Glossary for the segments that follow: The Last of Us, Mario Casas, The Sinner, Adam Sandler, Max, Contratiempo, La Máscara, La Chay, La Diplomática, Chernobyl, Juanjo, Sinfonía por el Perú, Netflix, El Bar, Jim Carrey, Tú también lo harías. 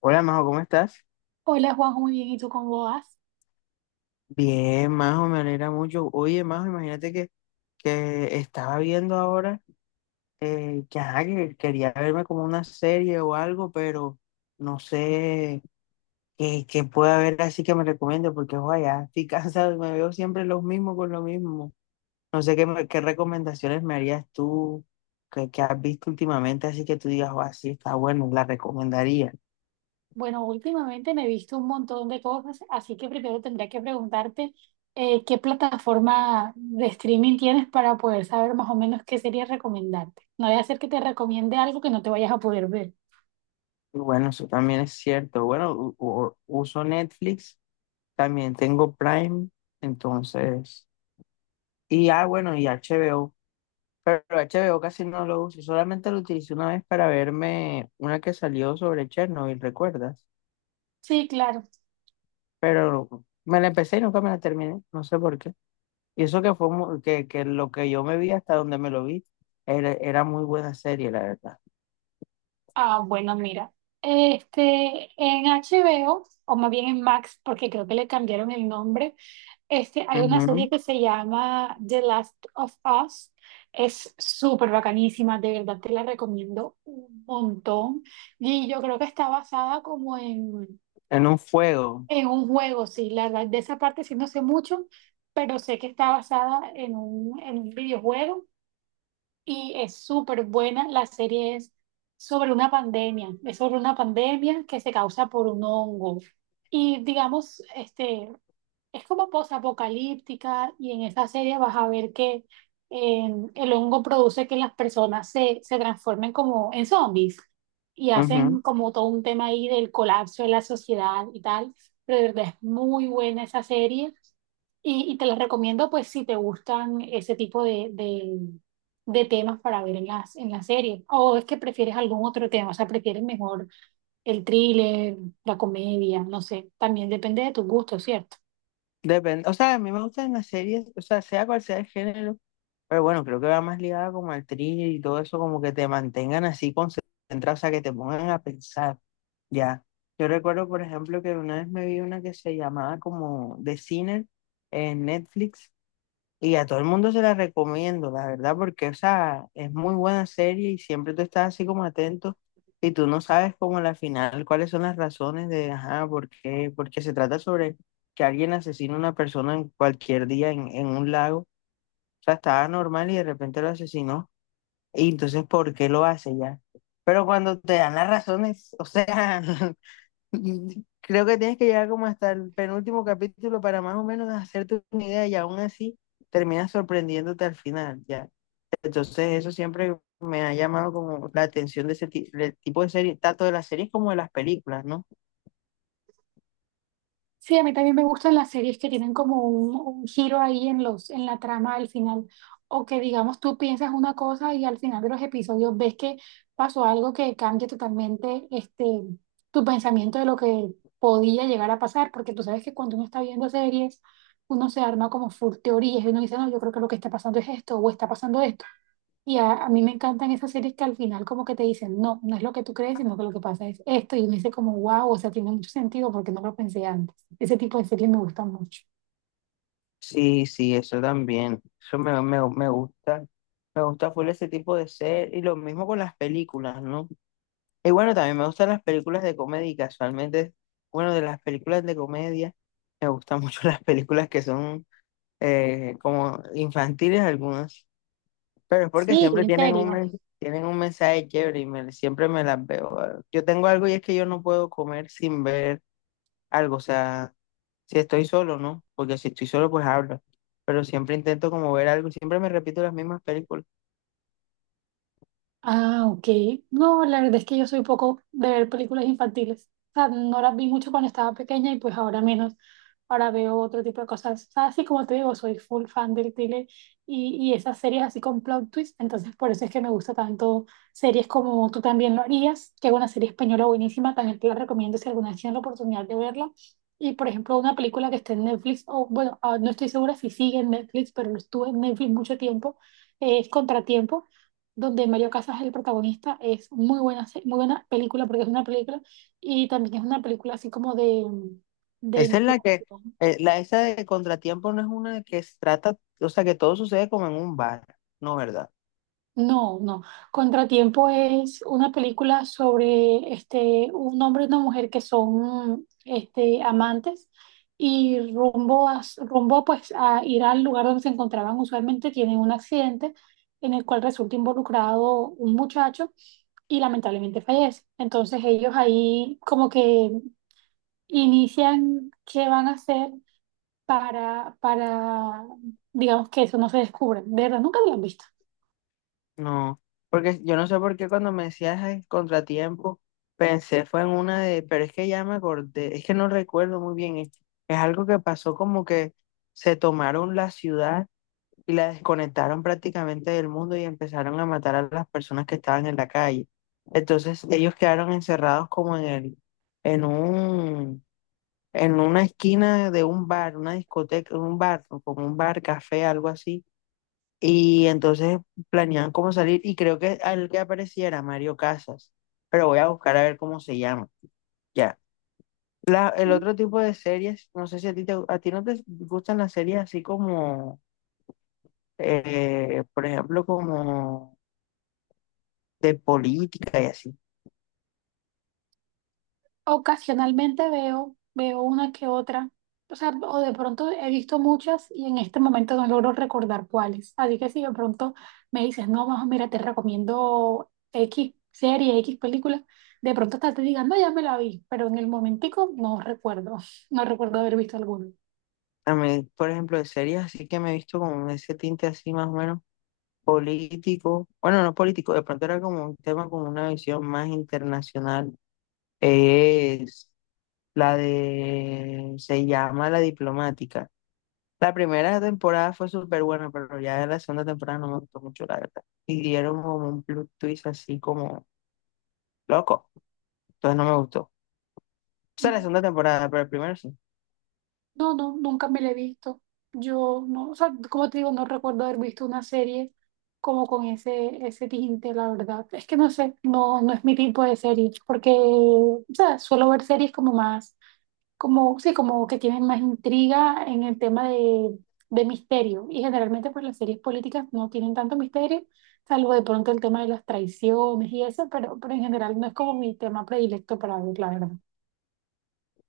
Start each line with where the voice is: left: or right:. left: Hola, Majo, ¿cómo estás?
right: Hola Juanjo, muy bien. ¿Y tú cómo vas?
left: Bien, Majo, me alegra mucho. Oye, Majo, imagínate que estaba viendo ahora, que, ajá, que quería verme como una serie o algo, pero no sé qué, qué puede haber así que me recomiende, porque ojalá, estoy cansado y me veo siempre los mismos con lo mismo. No sé qué, qué recomendaciones me harías tú que has visto últimamente, así que tú digas, oh, así está bueno, la recomendaría.
right: Bueno, últimamente me he visto un montón de cosas, así que primero tendría que preguntarte qué plataforma de streaming tienes para poder saber más o menos qué sería recomendarte. No voy a hacer que te recomiende algo que no te vayas a poder ver.
left: Y bueno, eso también es cierto. Bueno, uso Netflix, también tengo Prime, entonces, y ah, bueno, y HBO. Pero H B o casi no lo uso, solamente lo utilicé una vez para verme una que salió sobre Chernobyl, ¿recuerdas?
right: Sí, claro.
left: Pero me la empecé y nunca me la terminé, no sé por qué. Y eso que fue que lo que yo me vi hasta donde me lo vi, era muy buena serie, la verdad.
right: Ah, bueno, mira. Este, en HBO, o más bien en Max, porque creo que le cambiaron el nombre. Este, hay una serie
left: Ujú.
right: que se llama The Last of Us. Es súper bacanísima, de verdad te la recomiendo un montón. Y yo creo que está basada como en,
left: En un fuego.
right: en un juego, sí, la verdad, de esa parte sí no sé mucho, pero sé que está basada en un videojuego y es súper buena. La serie es sobre una pandemia que se causa por un hongo. Y digamos, este, es como posapocalíptica y en esa serie vas a ver que eh, el hongo produce que las personas se transformen como en zombies y
left: Ujú.
right: hacen como todo un tema ahí del colapso de la sociedad y tal. Pero de verdad es muy buena esa serie y te la recomiendo pues si te gustan ese tipo de temas para ver en en la serie. O es que prefieres algún otro tema, o sea, prefieres mejor el thriller, la comedia, no sé, también depende de tus gustos, ¿cierto?
left: Depende, o sea, a mí me gustan las series, o sea, sea cual sea el género, pero bueno, creo que va más ligada como al thriller y todo eso, como que te mantengan así concentrado, o sea, que te pongan a pensar. Ya, yo recuerdo, por ejemplo, que una vez me vi una que se llamaba como The Sinner en Netflix y a todo el mundo se la recomiendo, la verdad, porque, o sea, es muy buena serie y siempre tú estás así como atento y tú no sabes como a la final cuáles son las razones de, ajá, por qué, porque se trata sobre que alguien asesina a una persona en cualquier día en un lago, o sea, estaba normal y de repente lo asesinó y entonces, ¿por qué lo hace ya? Pero cuando te dan las razones, o sea... Y creo que tienes que llegar como hasta el penúltimo capítulo para más o menos hacerte una idea y aún así terminas sorprendiéndote al final, ya. Entonces eso siempre me ha llamado como la atención de ese del tipo de serie, tanto de las series como de las películas, ¿no?
right: Sí, a mí también me gustan las series que tienen como un giro ahí en en la trama al final, o que digamos tú piensas una cosa y al final de los episodios ves que pasó algo que cambia totalmente este, tu pensamiento de lo que podía llegar a pasar, porque tú sabes que cuando uno está viendo series, uno se arma como full teorías y uno dice, no, yo creo que lo que está pasando es esto, o está pasando esto. Y a mí me encantan esas series que al final como que te dicen, no, no es lo que tú crees, sino que lo que pasa es esto. Y me dice como, wow, o sea, tiene mucho sentido porque no lo pensé antes. Ese tipo de series me gustan mucho.
left: Sí, sí, eso también, eso me gusta full ese tipo de serie y lo mismo con las películas, ¿no? Y bueno, también me gustan las películas de comedia, y casualmente, bueno, de las películas de comedia, me gustan mucho las películas que son como infantiles algunas, pero es porque
right: Sí,
left: siempre
right: en
left: tienen
right: serio.
left: tienen un mensaje chévere y siempre me las veo. Yo tengo algo y es que yo no puedo comer sin ver algo, o sea, si estoy solo, ¿no? Porque si estoy solo, pues hablo, pero siempre intento como ver algo, siempre me repito las mismas películas.
right: Ah, ok. No, la verdad es que yo soy poco de ver películas infantiles. O sea, no las vi mucho cuando estaba pequeña y pues ahora menos. Ahora veo otro tipo de cosas. O sea, así como te digo, soy full fan del thriller y esas series así con plot twist. Entonces, por eso es que me gusta tanto series como Tú también lo harías, que es una serie española buenísima. También te la recomiendo si alguna vez tienes la oportunidad de verla. Y, por ejemplo, una película que está en Netflix, o bueno, ah, no estoy segura si sigue en Netflix, pero estuvo en Netflix mucho tiempo, es Contratiempo donde Mario Casas es el protagonista. Es muy buena, muy buena película porque es una película y también es una película así como de
left: Esa es la que,
right: investigación.
left: esa de Contratiempo no es una que se trata, o sea, que todo sucede como en un bar, ¿no, verdad?
right: No, no. Contratiempo es una película sobre este, un hombre y una mujer que son este, amantes y rumbo pues a ir al lugar donde se encontraban usualmente tienen un accidente en el cual resulta involucrado un muchacho y lamentablemente fallece. Entonces ellos ahí como que inician qué van a hacer para, digamos, que eso no se descubra. De verdad, nunca lo han visto.
left: No, porque yo no sé por qué cuando me decías el contratiempo, pensé fue en una de, pero es que ya me acordé, es que no recuerdo muy bien, es algo que pasó como que se tomaron la ciudad y la desconectaron prácticamente del mundo y empezaron a matar a las personas que estaban en la calle. Entonces ellos quedaron encerrados como en un, en una esquina de un bar, una discoteca, un bar, como un bar, café, algo así y entonces planeaban cómo salir y creo que al que aparecía era Mario Casas, pero voy a buscar a ver cómo se llama. Ya. El otro tipo de series, no sé si a ti, a ti no te gustan las series así como, por ejemplo, como de política y así.
right: Ocasionalmente veo una que otra, o sea, o de pronto he visto muchas y en este momento no logro recordar cuáles. Así que si de pronto me dices, no, más mira, te recomiendo X serie, X película, de pronto hasta te digan, no, ya me la vi, pero en el momentico no recuerdo, no recuerdo haber visto alguna.
left: A mí, por ejemplo, de series así que me he visto con ese tinte así más o menos político. Bueno, no político, de pronto era como un tema con una visión más internacional. Es la de... Se llama La Diplomática. La primera temporada fue súper buena, pero ya la segunda temporada no me gustó mucho, la verdad. Y dieron como un plot twist así como loco. Entonces no me gustó. O sea, la segunda temporada, pero el primero sí.
right: No, no, nunca me la he visto. Yo no, o sea, como te digo, no recuerdo haber visto una serie como con ese tinte, la verdad. Es que no sé, no, no es mi tipo de serie, porque, o sea, suelo ver series como más, como, sí, como que tienen más intriga en el tema de misterio. Y generalmente, pues las series políticas no tienen tanto misterio, salvo de pronto el tema de las traiciones y eso, pero en general no es como mi tema predilecto para ver, la verdad.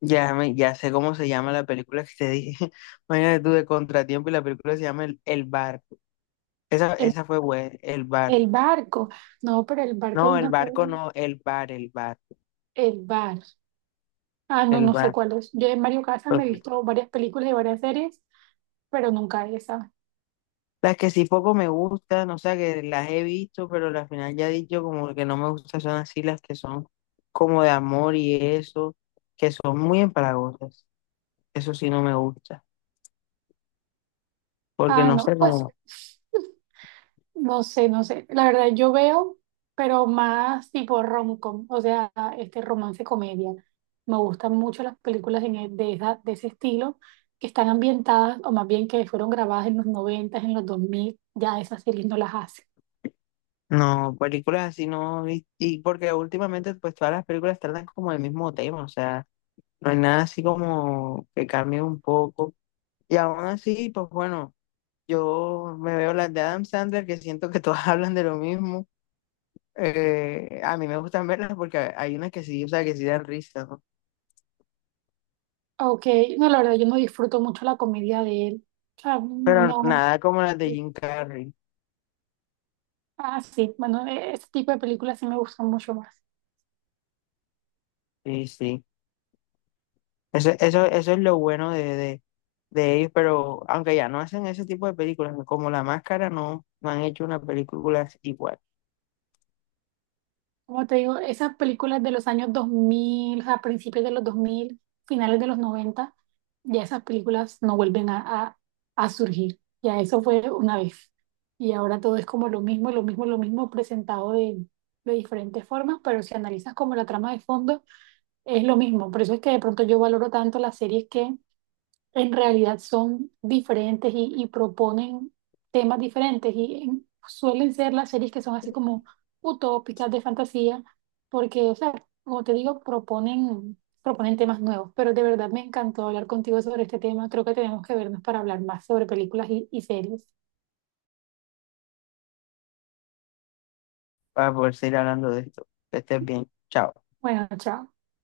left: Ya, me, ya sé cómo se llama la película que te dije. Imagínate tú de Contratiempo y la película se llama El Barco. Esa,
right: El,
left: esa fue buena, El Bar.
right: el barco, no, pero el barco es
left: No, El
right: una
left: Barco
right: serie.
left: no, El Bar,
right: El bar. Ah, no,
left: El
right: no sé
left: Bar.
right: cuál es. Yo en Mario Casas me he
left: Ok.
right: visto varias películas y varias series, pero nunca esa.
left: Las que sí poco me gustan, o sea, que las he visto, pero al final ya he dicho como que no me gustan, son así las que son como de amor y eso, que son muy empalagosas. Eso sí no me gusta, porque
right: Ah,
left: no
right: no,
left: sé
right: pues
left: cómo,
right: no sé, no sé. La verdad, yo veo, pero más tipo rom-com, o sea, este romance comedia. Me gustan mucho las películas de ese estilo, que están ambientadas, o más bien que fueron grabadas en los 90, en los 2000, ya esas series no las hace.
left: no, películas así no, y porque últimamente pues todas las películas tratan como el mismo tema, o sea, no hay nada así como que cambie un poco. Y aún así, pues bueno, yo me veo las de Adam Sandler que siento que todas hablan de lo mismo. A mí me gustan verlas porque hay unas que sí, o sea, que sí dan risa, ¿no?
right: Ok, no, la verdad, yo no disfruto mucho la comedia de él. O sea,
left: Pero
right: no.
left: nada como las de Jim Carrey.
right: Ah, sí, bueno, ese tipo de películas sí me gustan mucho más.
left: Sí, sí. Eso es lo bueno de ellos, pero aunque ya no hacen ese tipo de películas, como La Máscara, no, no han hecho una película igual
right: Como te digo, esas películas de los años 2000, a principios de los 2000 finales de los 90 ya esas películas no vuelven a surgir. Ya eso fue una vez. Y ahora todo es como lo mismo, lo mismo, lo mismo, presentado de diferentes formas, pero si analizas como la trama de fondo, es lo mismo. Por eso es que de pronto yo valoro tanto las series que en realidad son diferentes y proponen temas diferentes y suelen ser las series que son así como utópicas de fantasía, porque, o sea, como te digo, proponen temas nuevos, pero de verdad me encantó hablar contigo sobre este tema, creo que tenemos que vernos para hablar más sobre películas y series.
left: para poder seguir hablando de esto. Que estés bien. Chao.
right: Bueno, chao.